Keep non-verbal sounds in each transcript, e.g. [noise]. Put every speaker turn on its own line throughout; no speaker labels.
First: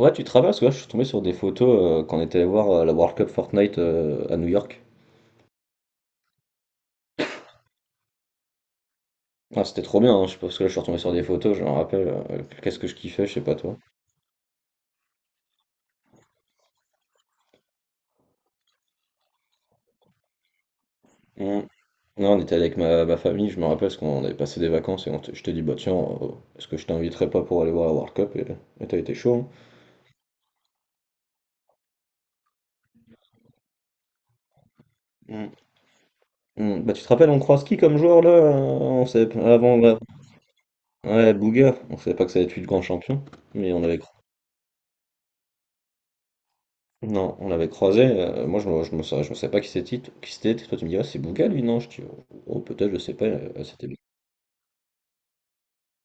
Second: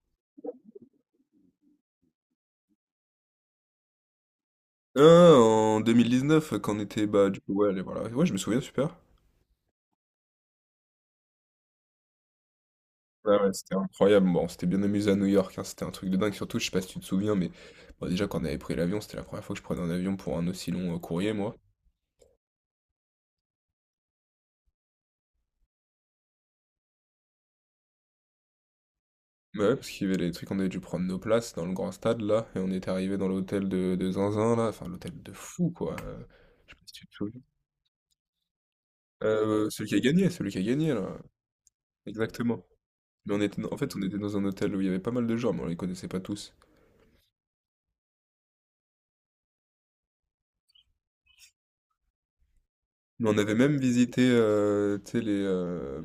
Ouais, tu travailles parce que là, je suis tombé sur des photos quand on était allé voir la World Cup Fortnite à New York.
Ah, en neuf quand on était, bah, du coup, ouais, allez, voilà. Ouais, je me souviens, super.
Ah, c'était trop bien, hein, je pense que là, je suis retombé sur des photos, je me rappelle, qu'est-ce que je kiffais, je
Ouais,
sais
ouais,
pas
c'était
toi.
incroyable. Bon, on s'était bien amusé à New York, hein, c'était un truc de dingue. Surtout, je sais pas si tu te souviens, mais bon, déjà, quand on avait pris l'avion, c'était la première fois que je prenais un avion pour un aussi long courrier, moi.
Mm. Non, on était avec ma famille, je me rappelle, parce qu'on avait passé des vacances et on je t'ai dit, bah tiens, euh, est-ce que je t'inviterais pas pour aller voir la World Cup? Et t'as été chaud.
Bah ouais, parce qu'il y avait les trucs, on avait dû prendre nos places dans le grand stade, là, et on était arrivé dans l'hôtel de Zinzin, là. Enfin, l'hôtel de
Hein. Mm.
fou, quoi. Je sais
Hmm,
pas si
bah, tu
tu
te
te
rappelles, on
souviens.
croise qui comme joueur là? On savait avant,
Celui qui
là.
a gagné, celui qui a gagné, là.
Ouais, Bouga, on savait pas que ça allait être lui
Exactement.
le grand champion,
Mais on était,
mais
en
on
fait,
avait.
on était dans un hôtel où il y avait pas mal de gens, mais on les connaissait pas tous.
Non, on l'avait croisé. Moi, je ne je me sa- je savais pas qui c'était. Qui c'était. Toi, tu me dis, ah, c'est Bouga, lui? Non, je dis, oh, oh, peut-être, je sais pas.
Mais on avait même
C'était lui.
visité tu sais,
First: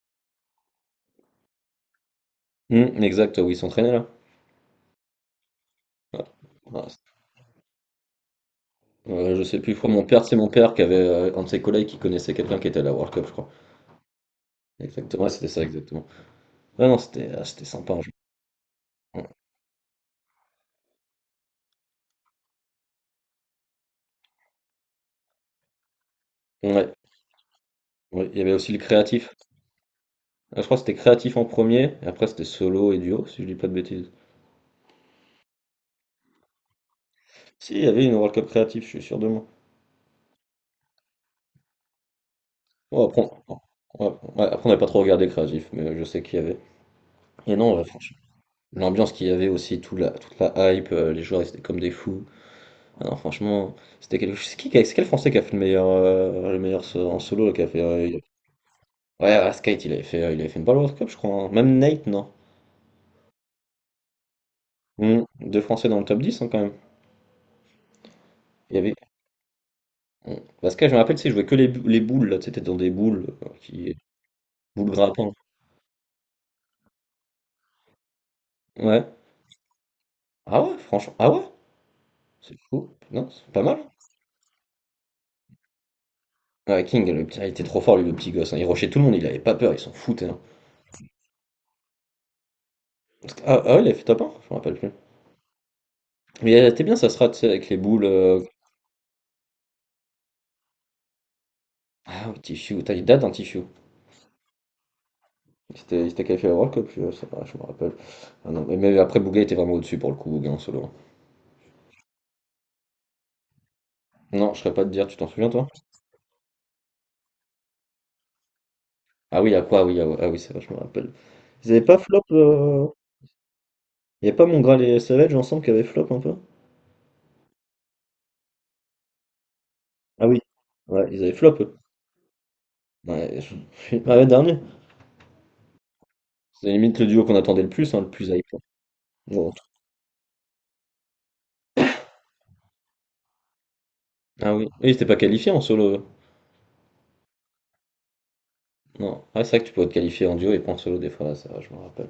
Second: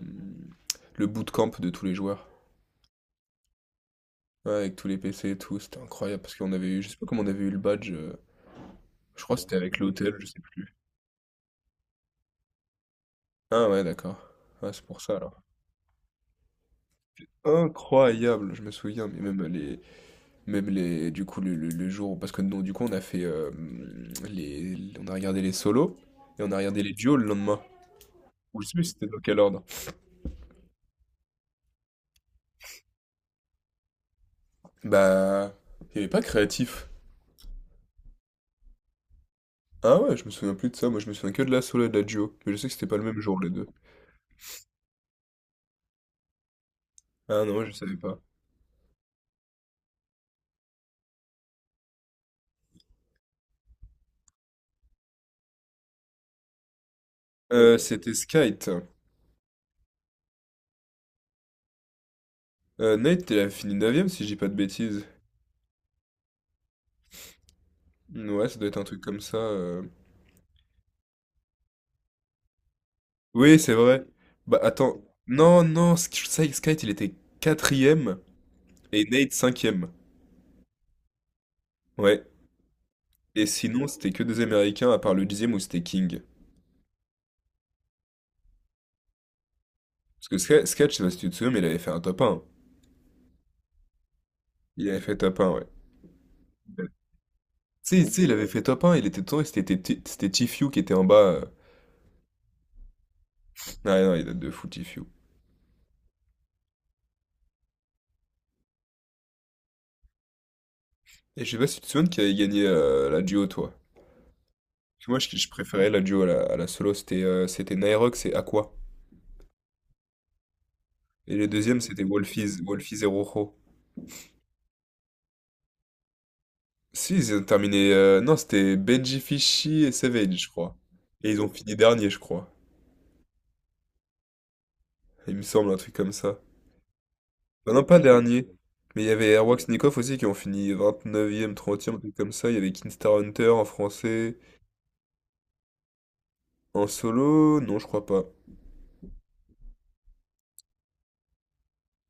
le bootcamp de tous les joueurs.
Exact, oui, il s'entraînait là.
Ouais, avec tous les PC et tout. C'était
Ouais.
incroyable parce qu'on avait eu, je
Ouais,
sais
c'est-
pas comment on avait eu le badge. Je crois que
je
c'était
sais plus,
avec
je crois,
l'hôtel, je
c'est
sais
mon
plus.
père qui avait un de ses collègues qui connaissait quelqu'un qui était à la World Cup, je crois.
Ah ouais, d'accord. Ah, c'est pour ça
Exactement, ouais,
alors.
c'était ça, exactement. Ah non, c'était ah, c'était sympa. En jeu.
Incroyable, je me souviens, mais même les, du coup, le jour, parce que non, du coup, on a fait, on a regardé les solos et on a regardé les
Ouais,
duos le lendemain.
ouais, il y avait
Ou je sais
aussi le
plus si c'était dans
créatif.
quel ordre.
Ah, je crois que c'était créatif en premier, et après c'était solo et duo, si je dis pas de bêtises.
Bah, il n'y avait pas créatif.
Si, il y avait une World Cup créatif, je suis sûr de moi.
Ah ouais, je me souviens plus de ça, moi je me souviens que de la solo et de la duo, mais je sais que c'était pas le
Oh,
même jour les
on-
deux.
ouais, ouais, après, on n'a pas trop regardé créatif, mais je sais qu'il y avait.
Ah non,
Et
moi, je
non,
savais
franchement,
pas.
l'ambiance qu'il y avait aussi, toute la hype, les joueurs ils étaient comme des fous. Ah non, franchement, c'était quelque chose. C'est quel Français qui a fait le meilleur, en solo là, qui a fait.
C'était Skite.
Ouais, ouais, Skate, il avait fait, une balle World Cup, je crois. Hein. Même Nate, non?
Nate, il a fini 9 si je dis pas de bêtises.
Hmm, deux Français dans le top 10 hein, quand même.
Ouais, ça doit
Il
être
y
un
avait.
truc comme ça.
Hmm. Parce que je me rappelle, tu sais, je jouais que les, bou- les boules, là, tu sais, t'es dans des boules,
Oui, c'est
qui...
vrai. Bah
boules
attends,
grattantes.
non, non, Skite il était quatrième et
Ouais.
Nate cinquième.
Ah ouais, franchement. Ah ouais?
Ouais,
C'est fou. Non,
et
c'est pas mal.
sinon c'était que des Américains à part le 10e où c'était King.
Ouais, King, il était trop fort, lui, le petit gosse. Hein. Il rushait tout le monde, il avait pas peur, il s'en
Parce
foutait.
que
Hein.
Skate, Skate, je sais pas si tu te souviens, mais il avait fait un top un.
Ah, ah ouais, il avait fait top 1? Je me rappelle
Il
plus.
avait fait top un, ouais.
Mais elle était
Tu
bien, ça sera, tu sais, avec les
sais,
boules.
tu sais, il avait fait top un. Il était temps, c'était Tfue qui était en bas.
Ah, Tichou, putain, il date un Tichou.
Ouais, non, il date de Footy Few.
Il s'était qualifié à la World Cup, je sais pas, je me rappelle. Ah non, mais après, Bouga était vraiment au-dessus pour le coup, Bouga en solo.
Et je sais pas si tu te souviens qui avait gagné la duo, toi.
Non, je serais pas de
Parce
dire,
que
tu
moi,
t'en
je
souviens toi?
préférais la duo à la solo. C'était Naerox et Aqua.
Ah oui, à quoi? Ah oui, ah, ouais, ah oui, c'est vrai, je me rappelle.
Et les
Ils
deuxièmes,
avaient pas
c'était
flop.
Wolfies, Wolfies et Rojo.
Il y a pas Mongral et Savage ensemble qui avaient flop un peu?
Si, ils ont terminé. Non, c'était Benji Fishy et
Ah
Savage,
oui,
je crois.
ouais, ils
Et
avaient
ils ont
flop
fini
eux.
dernier, je crois.
Ouais, [laughs] ah ouais, dernier.
Il me semble, un truc comme ça.
C'est limite le duo qu'on attendait le
Non, non,
plus,
pas
hein, le plus
dernier.
hype.
Mais il y avait
Bon.
Airwax Nikoff aussi qui ont fini 29e, 30e, un truc comme ça. Il y avait Kinstar Hunter en français.
Ah oui, et ils s'étaient pas qualifiés en solo.
En solo? Non, je crois pas.
Non. Ah, c'est vrai que tu pouvais te qualifier en duo et pas en solo des fois, ouais, c'est vrai, je me rappelle.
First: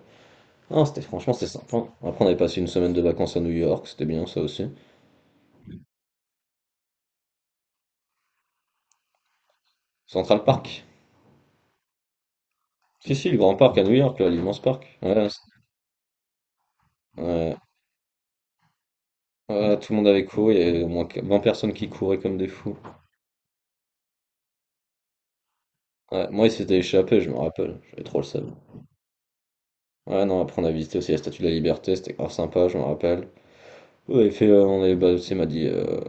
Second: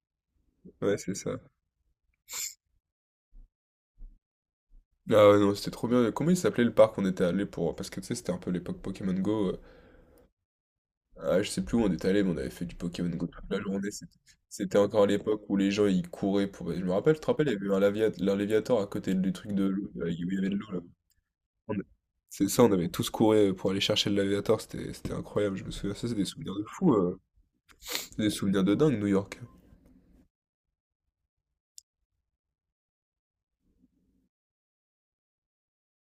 Non,
Ouais,
c'était
c'est ça.
franchement c'était sympa. Après on avait passé une semaine de vacances à New York, c'était bien ça aussi.
Ah ouais, non, c'était trop bien. Comment il s'appelait le parc où on était allé pour... Parce que tu sais, c'était un peu l'époque Pokémon Go.
Central Park.
Ah, je sais plus où on était allé, mais on avait fait du Pokémon
Si
Go
si, le
toute
grand
la
parc à
journée.
New
C'était
York, là, l'immense
c'était
parc.
encore
Ouais, ouais,
l'époque où les gens, ils couraient pour... Je me rappelle, tu te rappelles, il y
ouais.
avait eu un Léviator à côté du truc de
Ouais,
l'eau,
tout le
là,
monde
où
avait
il y avait
couru,
de
il y
l'eau, là.
avait au moins 20 personnes
On-
qui couraient comme des
C'est ça, on
fous.
avait tous couru pour aller chercher le Léviator. C'était incroyable, je me souviens. Ça, c'est des
Ouais, moi il
souvenirs de
s'était
fou.
échappé, je me rappelle, j'avais trop
C'est
le
des
seum.
souvenirs de dingue, New York.
Ouais non, après on a visité aussi la Statue de la Liberté, c'était grave sympa, je me rappelle. On avait fait, bah, tu sais, il m'a dit,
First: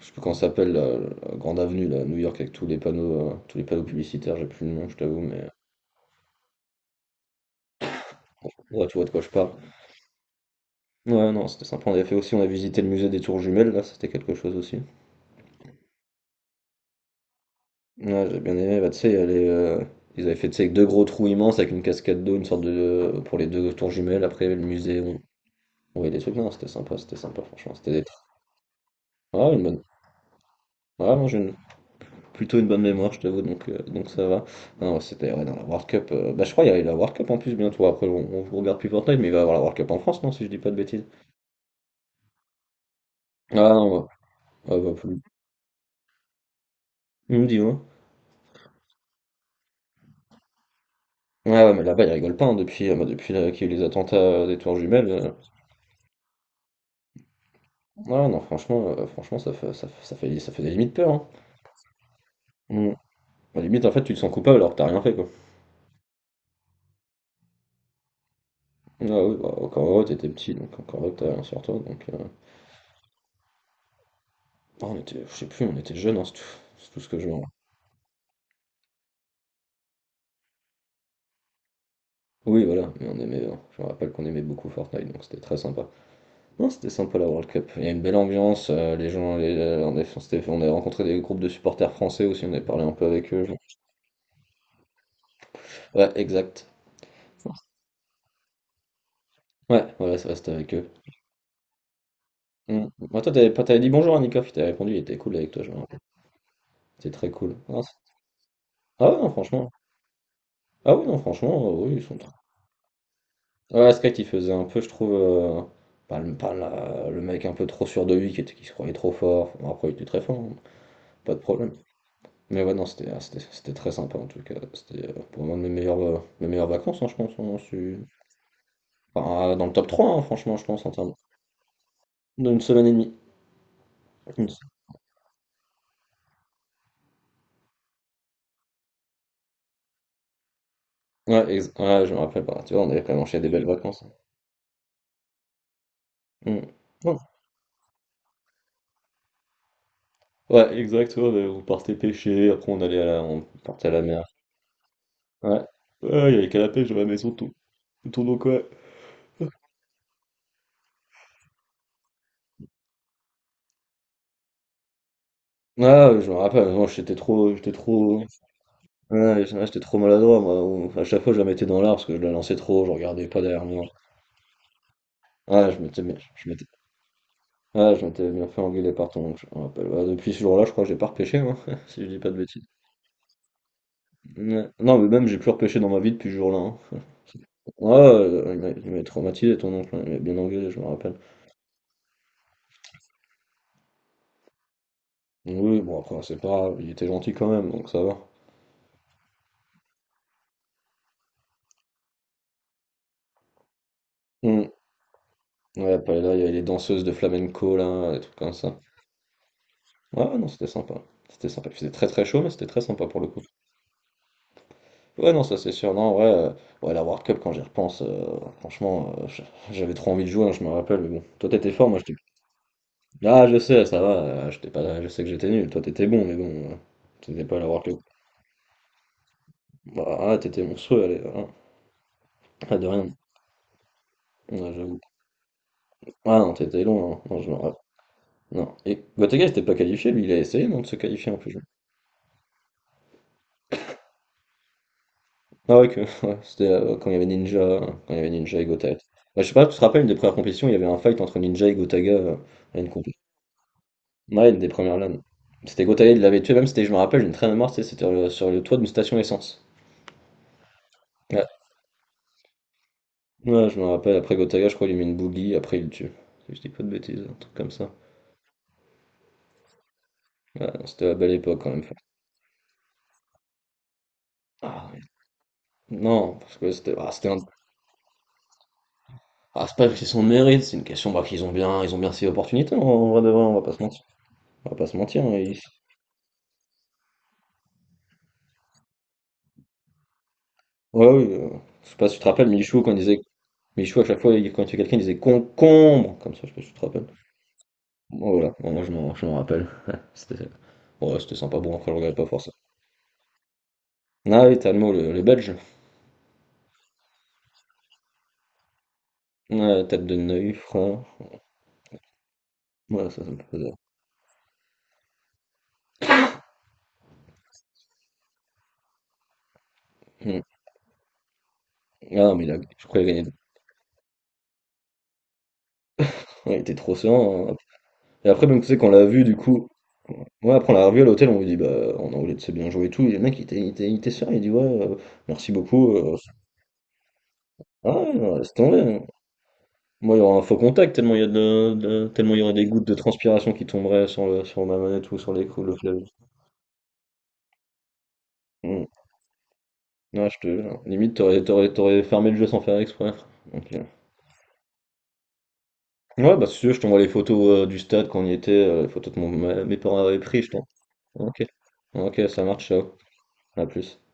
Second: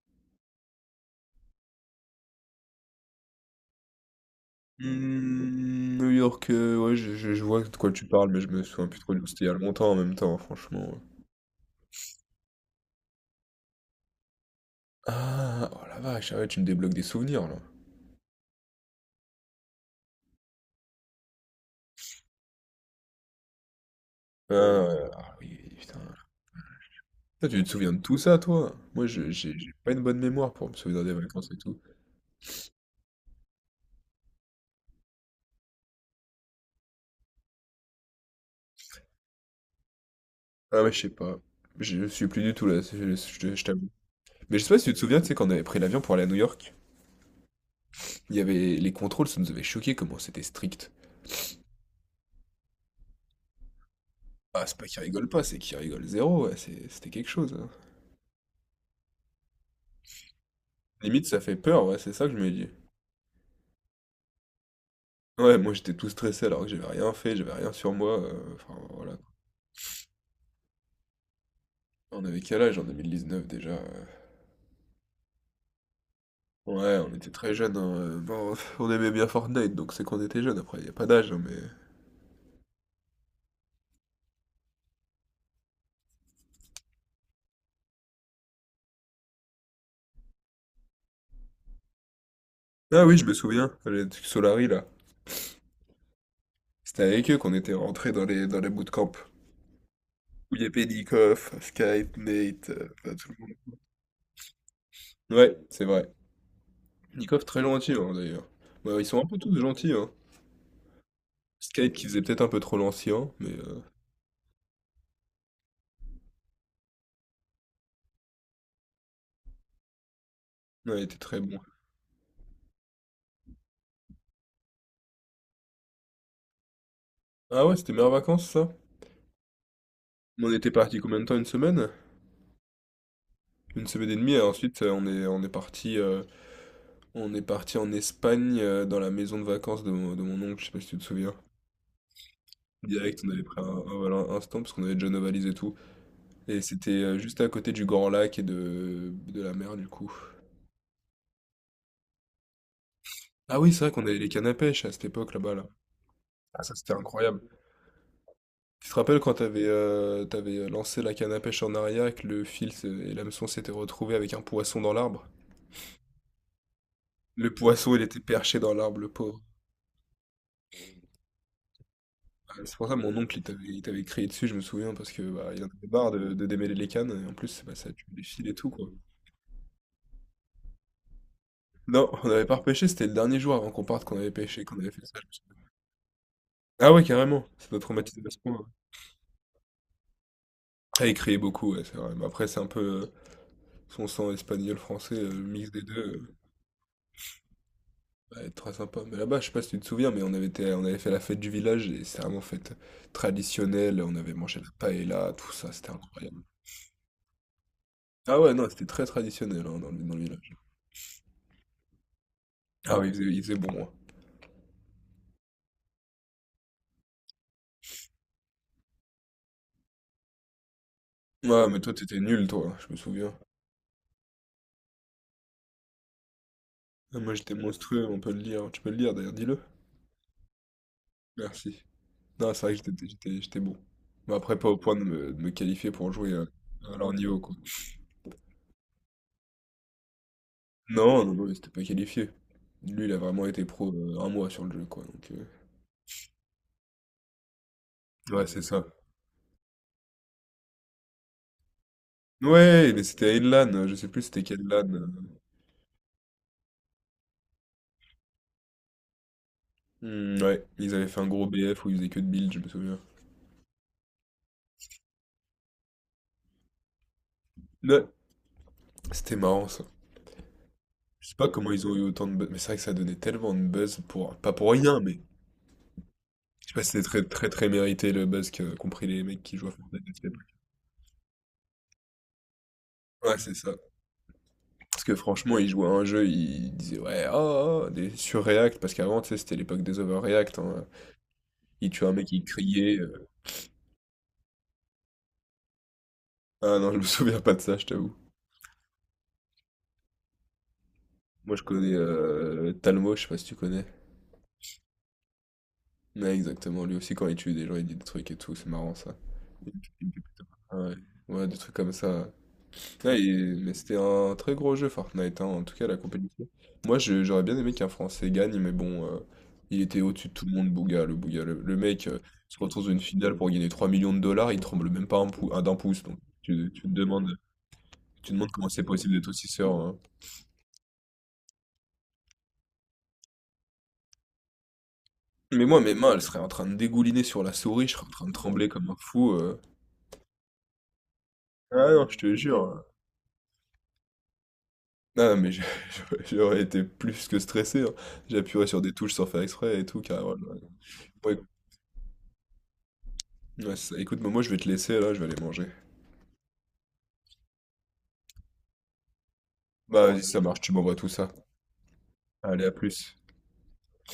je sais plus comment ça s'appelle, la grande avenue, là, à New York, avec tous les panneaux publicitaires, j'ai plus le nom, je t'avoue, mais.
New York, ouais, je vois de quoi tu parles, mais je
Bon,
me
ouais,
souviens
tu
plus
vois de
trop.
quoi je
C'était il y
parle.
a longtemps en même temps, franchement.
Ouais, non, c'était sympa. On avait fait aussi, on a visité le musée des tours jumelles, là, c'était quelque chose aussi.
Ah! Oh la vache! Ah ouais, tu me débloques des souvenirs là. Ouais.
Ouais, j'ai bien aimé. Bah, tu sais, il y a les, ils avaient fait, tu sais, avec deux gros trous immenses avec une cascade d'eau, une sorte de. Pour les deux tours jumelles. Après, il y
Ah
avait le musée,
ouais, ah oui,
on
putain.
voyait des trucs. Non, c'était sympa,
Toi, tu te
franchement. C'était
souviens de
des.
tout ça, toi? Moi, je
Ah, une
j'ai
bonne.
pas une bonne mémoire pour me souvenir des
Ah, moi, j'ai
vacances
une-
et tout.
Plutôt une bonne mémoire, je t'avoue, donc ça va. Non, ouais, c'était ouais, Dans la World Cup. Bah, je crois qu'il y avait la World Cup en plus bientôt. Après, on regarde plus Fortnite, mais il va y avoir la World Cup en France, non, si je dis pas de
Ah ouais, je
bêtises.
sais pas. Je suis plus du tout là, c'est- je te-
Ah,
je t'avoue.
non, ouais.
Mais je sais
Ah,
pas si tu
bah,
te souviens,
plus.
tu sais, quand on avait pris l'avion pour aller à New York,
Dis-moi.
il y avait les contrôles, ça nous avait choqué comment c'était strict.
Ouais, ouais, mais là-bas, ils rigolent pas hein, depuis, bah, depuis qu'il y a eu les attentats des
Ah, c'est
tours
pas qu'ils
jumelles.
rigolent pas, c'est qu'ils rigolent zéro, ouais, c'était quelque chose, hein.
Ouais, ouais, non, franchement, franchement, ça fait des limites peur.
Limite,
Hein.
ça fait peur, ouais, c'est ça que je me dis.
Mm. Bah, limite, en fait, tu te sens coupable alors que t'as rien fait, quoi.
Ouais, moi j'étais tout stressé alors que j'avais rien fait, j'avais rien sur moi. Enfin,
Ah
voilà.
oui, bah, encore heureux, t'étais petit, donc encore heureux que t'as rien sur toi. Donc,
On avait quel âge en 2019 déjà?
ah, on était, je sais plus, on était jeunes, hein, c'est
Ouais,
tout ce
on
que je
était
vois.
très jeunes, hein, bon, [laughs] on aimait bien Fortnite, donc c'est qu'on était jeunes, après il y a pas d'âge, hein, mais
Oui, voilà, mais on aimait, je me rappelle qu'on aimait beaucoup Fortnite, donc c'était très sympa. Non, c'était sympa la World Cup. Il y a une belle ambiance, on a rencontré des groupes de supporters français aussi, on a parlé un peu
ah oui, je
avec
me
eux.
souviens, les trucs Solary, là,
Ouais, exact.
c'était avec eux qu'on était rentrés dans les bootcamps,
Ouais, voilà, ça reste
où il y
avec
avait
eux.
Nikof, Skype, Nate,
Mm.
enfin
Bah,
tout
toi,
le
t'avais pas,
monde.
t'avais dit bonjour à Nicoff, il t'avait répondu, il était cool avec
Ouais,
toi, je me
c'est
rappelle.
vrai.
C'était très
Nikof
cool.
très gentil, hein, d'ailleurs. Bah, ils
Ah ouais,
sont un
non,
peu tous
franchement.
gentils, hein.
Ah oui, non, franchement,
Skype
oui, ils
qui
sont
faisait
trop.
peut-être un peu trop l'ancien, mais
Ouais, Sky qui faisait un peu, je trouve, pas, le, pas la- le mec un peu trop sûr de lui, qui se croyait trop fort. Bon, après, il était très fort, hein,
non, il était
pas
très
de
bon.
problème. Mais ouais, non, c'était ah, c'était c'était très sympa en tout cas. C'était pour moi de mes meilleures vacances, hein, je pense.
Ah ouais, c'était meilleures vacances, ça?
Dans le top 3 hein,
On
franchement, je
était
pense, en
parti
termes
combien de temps? Une semaine?
d'une semaine et demie.
Une semaine et demie et
Une se-
ensuite, on est parti. On est parti en Espagne dans la maison de vacances de mon oncle, je sais pas si tu te souviens.
Ouais, ouais, je me rappelle pas. Tu vois, on avait quand
Direct,
même
on avait
enchaîné des
pris
belles vacances. Hein.
voilà, un stand parce qu'on avait déjà nos valises et tout. Et c'était
Mm.
juste à côté du Grand Lac et de la mer du coup.
Ouais, exact, ouais, bah, on partait pêcher, après on allait à la, on
Ah oui, c'est
partait
vrai
à
qu'on
la
avait
mer.
les cannes à pêche à cette époque là-bas
Ouais.
là.
Ouais, il y avait qu'à
Ah
la
ça
pêche
c'était
dans la maison
incroyable.
tout, tout donc ouais.
Tu te rappelles quand t'avais lancé la canne à pêche en arrière et que le fil et l'hameçon s'étaient retrouvés avec un poisson dans l'arbre?
Ah, je me rappelle, moi
Le
j'étais
poisson il
trop,
était
ouais,
perché dans l'arbre, le pauvre.
ouais, j'étais trop maladroit, moi. À chaque fois je la mettais dans l'art parce que je la lançais
C'est
trop,
pour
je
ça mon
regardais
oncle il
pas
t'avait
derrière
il
moi.
t'avait crié dessus, je me souviens, parce que, bah, il en
Ouais, je
avait
m'étais,
marre de
je m'étais,
démêler les cannes et en plus, bah, ça
ouais, je
tue les
m'étais
fils
bien
et
fait
tout, quoi.
engueuler par ton oncle, je me rappelle. Ouais, depuis ce jour-là, je crois que j'ai pas repêché, moi, [laughs] si je
Non,
dis
on
pas de
n'avait pas
bêtises.
repêché, c'était le dernier jour avant qu'on parte qu'on avait pêché,
Ouais.
qu'on avait
Non,
fait
mais
ça, je
même
me
j'ai plus
souviens.
repêché dans ma vie depuis ce jour-là. Hein.
Ah ouais, carrément, ça doit
Ouais,
traumatiser à ce
ouais,
point,
il
ouais.
m'a il m'avait traumatisé ton oncle, hein, il m'a bien engueulé, je me
Ah, il
rappelle.
criait beaucoup, ouais, c'est vrai, mais après c'est un peu, son sang espagnol, français, le
Oui,
mix
oui,
des 2
bon après c'est pas grave, il était gentil quand même, donc ça va.
va être très sympa. Mais là-bas, je sais pas si tu te souviens, mais on avait fait la fête du village et c'est vraiment fête traditionnelle, on avait mangé
Hmm.
la paella tout ça, c'était
Ouais, après là, il
incroyable.
y avait les danseuses de flamenco, là, des trucs
Ah
comme
ouais, non,
ça.
c'était très traditionnel, hein, dans le
Ouais, ouais, non,
village.
c'était sympa. C'était sympa. Il faisait très très chaud, mais c'était très
Ah
sympa
oui, il
pour le
faisait
coup.
il faisait bon, hein.
Ouais, non, ça c'est sûr. Non, ouais, ouais, la World Cup, quand j'y repense, franchement, j'avais trop envie de jouer, hein, je me rappelle, mais bon. Toi,
Ouais,
t'étais
mais
fort,
toi,
moi, j'étais.
t'étais nul, toi, je me souviens.
Ah, je sais, ça va, j'étais pas... je sais que j'étais nul. Toi, t'étais bon, mais bon,
Ah, moi,
t'étais
j'étais
pas à la World Cup.
monstrueux, on peut le lire. Tu peux le lire, d'ailleurs, dis-le.
Bah, ah, t'étais monstrueux, allez, voilà.
Merci. Non, c'est vrai
Ah,
que
de
j'étais
rien.
j'étais- j'étais bon. Mais après,
Ouais,
pas au point
j'avoue.
de me qualifier pour jouer
Ah
à,
non, t'étais
à leur
long, hein.
niveau,
Non, je
quoi.
me rappelle. Non. Et Gotaga, n'était pas qualifié, lui, il a essayé, non, de se
Non,
qualifier
non,
en
non, il
plus.
s'était pas qualifié. Lui, il a vraiment été pro un mois sur le jeu, quoi. Donc,
Ah ouais, que... [laughs] ouais, c'était quand il y avait
ouais,
Ninja
c'est
et
ça.
Gotaga. Ouais, je sais pas, tu te rappelles, une des premières compétitions, il y avait un fight entre Ninja et Gotaga à une
Ouais, mais
compétition.
c'était à une LAN, je sais plus c'était
Ouais, une
quelle
des
LAN.
premières LAN. C'était Gotaga, il l'avait tué, même, c'était, je me rappelle, j'ai une très bonne mémoire, tu sais, c'était sur sur le toit d'une station essence.
Ouais, ils avaient fait un gros
Ouais.
BF où ils faisaient que de build, je me souviens.
Ouais, je me rappelle, après Gotaga, je crois, il lui met une bougie, après il le tue. Si je dis pas de bêtises, un truc comme ça.
Ouais, c'était marrant, ça.
Ouais, non, c'était la
Je
belle
sais pas
époque quand
comment
même.
ils ont eu autant de buzz, mais c'est vrai que ça donnait tellement de buzz pour... Pas pour
Ah,
rien,
ouais.
mais...
Non, parce
Je
que
sais pas si c'est très
c'était un...
très très mérité le buzz que compris les mecs qui jouent
Ah,
à
c'est pas que c'est
Fortnite,
son
actuellement.
mérite, c'est une question bah, ils ont bien ces opportunités, en vrai de
Ouais,
vrai,
c'est
on va
ça.
pas se mentir. On va pas se
Parce que
mentir. Hein,
franchement,
ils.
ils jouaient à un jeu, ils disaient ouais, oh, oh, oh, des surreact, parce qu'avant, tu sais, c'était l'époque des overreact, hein.
Ouais, oui,
Il
je sais
tuait
pas
un
si tu te
mec, ils
rappelles, Michou, quand
criait.
il disait, Michou, à chaque fois, quand il tuait quelqu'un, il disait concombre, comme ça, je sais pas si tu
Ah
te
non, je me [laughs]
rappelles.
souviens pas de ça, je t'avoue.
Bon, voilà, bon, moi, je m'en rappelle. [laughs] Ouais, c'était, ouais, c'était
Moi,
sympa,
je
bon, après,
connais
je regarde pas forcément.
Talmo, je sais pas si tu connais.
Ah oui, t'as le mot, le belge.
Ouais, exactement. Lui aussi, quand il tue des gens, il dit des trucs et tout, c'est marrant ça. Il me
Ouais,
fait- il
tête
me
de
fait plutôt-
Neuil,
Ouais,
frère.
ouais, des trucs comme ça. Putain,
Ça me faisait.
mais c'était un très gros jeu Fortnite, hein, en tout cas la compétition. J'aurais bien aimé qu'un Français gagne, mais bon, il était au-dessus de
Hmm.
tout le monde, Bouga, le Bouga. Le mec
Ah, mais il a,
se retrouve
je
dans une
crois qu'il a gagné.
finale pour gagner 3 millions de dollars, il tremble même pas d'un pouce, donc
Ouais, il
tu,
était
tu te
trop
demandes,
serein. Hein. Et
tu te
après,
demandes,
même, tu
comment
sais,
c'est
qu'on l'a
possible
vu,
d'être
du
aussi
coup.
sûr, hein.
Ouais, après on l'a revu à l'hôtel, on lui dit, bah, en anglais, tu sais bien jouer et tout. Et le mec, il était serein, il dit, ouais, merci
Mais moi, mes
beaucoup.
mains, elles seraient en train de dégouliner sur la souris, je
Ah,
serais en
ouais,
train de
non, laisse
trembler
tomber.
comme un
Hein.
fou.
Moi, il y aura un faux contact, tellement il y a
Ah non, je te
tellement il y aurait des
jure.
gouttes de transpiration qui tomberaient sur sur ma manette ou sur
Ah mais
l'écrou, le
[laughs]
clavier.
j'aurais été plus que stressé, hein. J'appuierais sur
Mm.
des touches sans faire exprès et tout, car
Ouais, je
voilà.
te jure. Limite,
Ouais,
t'aurais fermé le jeu sans faire exprès. Donc,
ouais, c'est ça. Écoute, moi je vais te laisser là, je vais aller manger.
ouais, bah, si tu veux, je t'envoie les photos du stade quand on y était, les photos que mon, ma- mes parents
Bah,
avaient
vas-y, ça
pris, je
marche,
t'en.
tu m'envoies tout ça.
Ok. Ok, ça
Allez,
marche,
à
ciao.
plus.
À plus.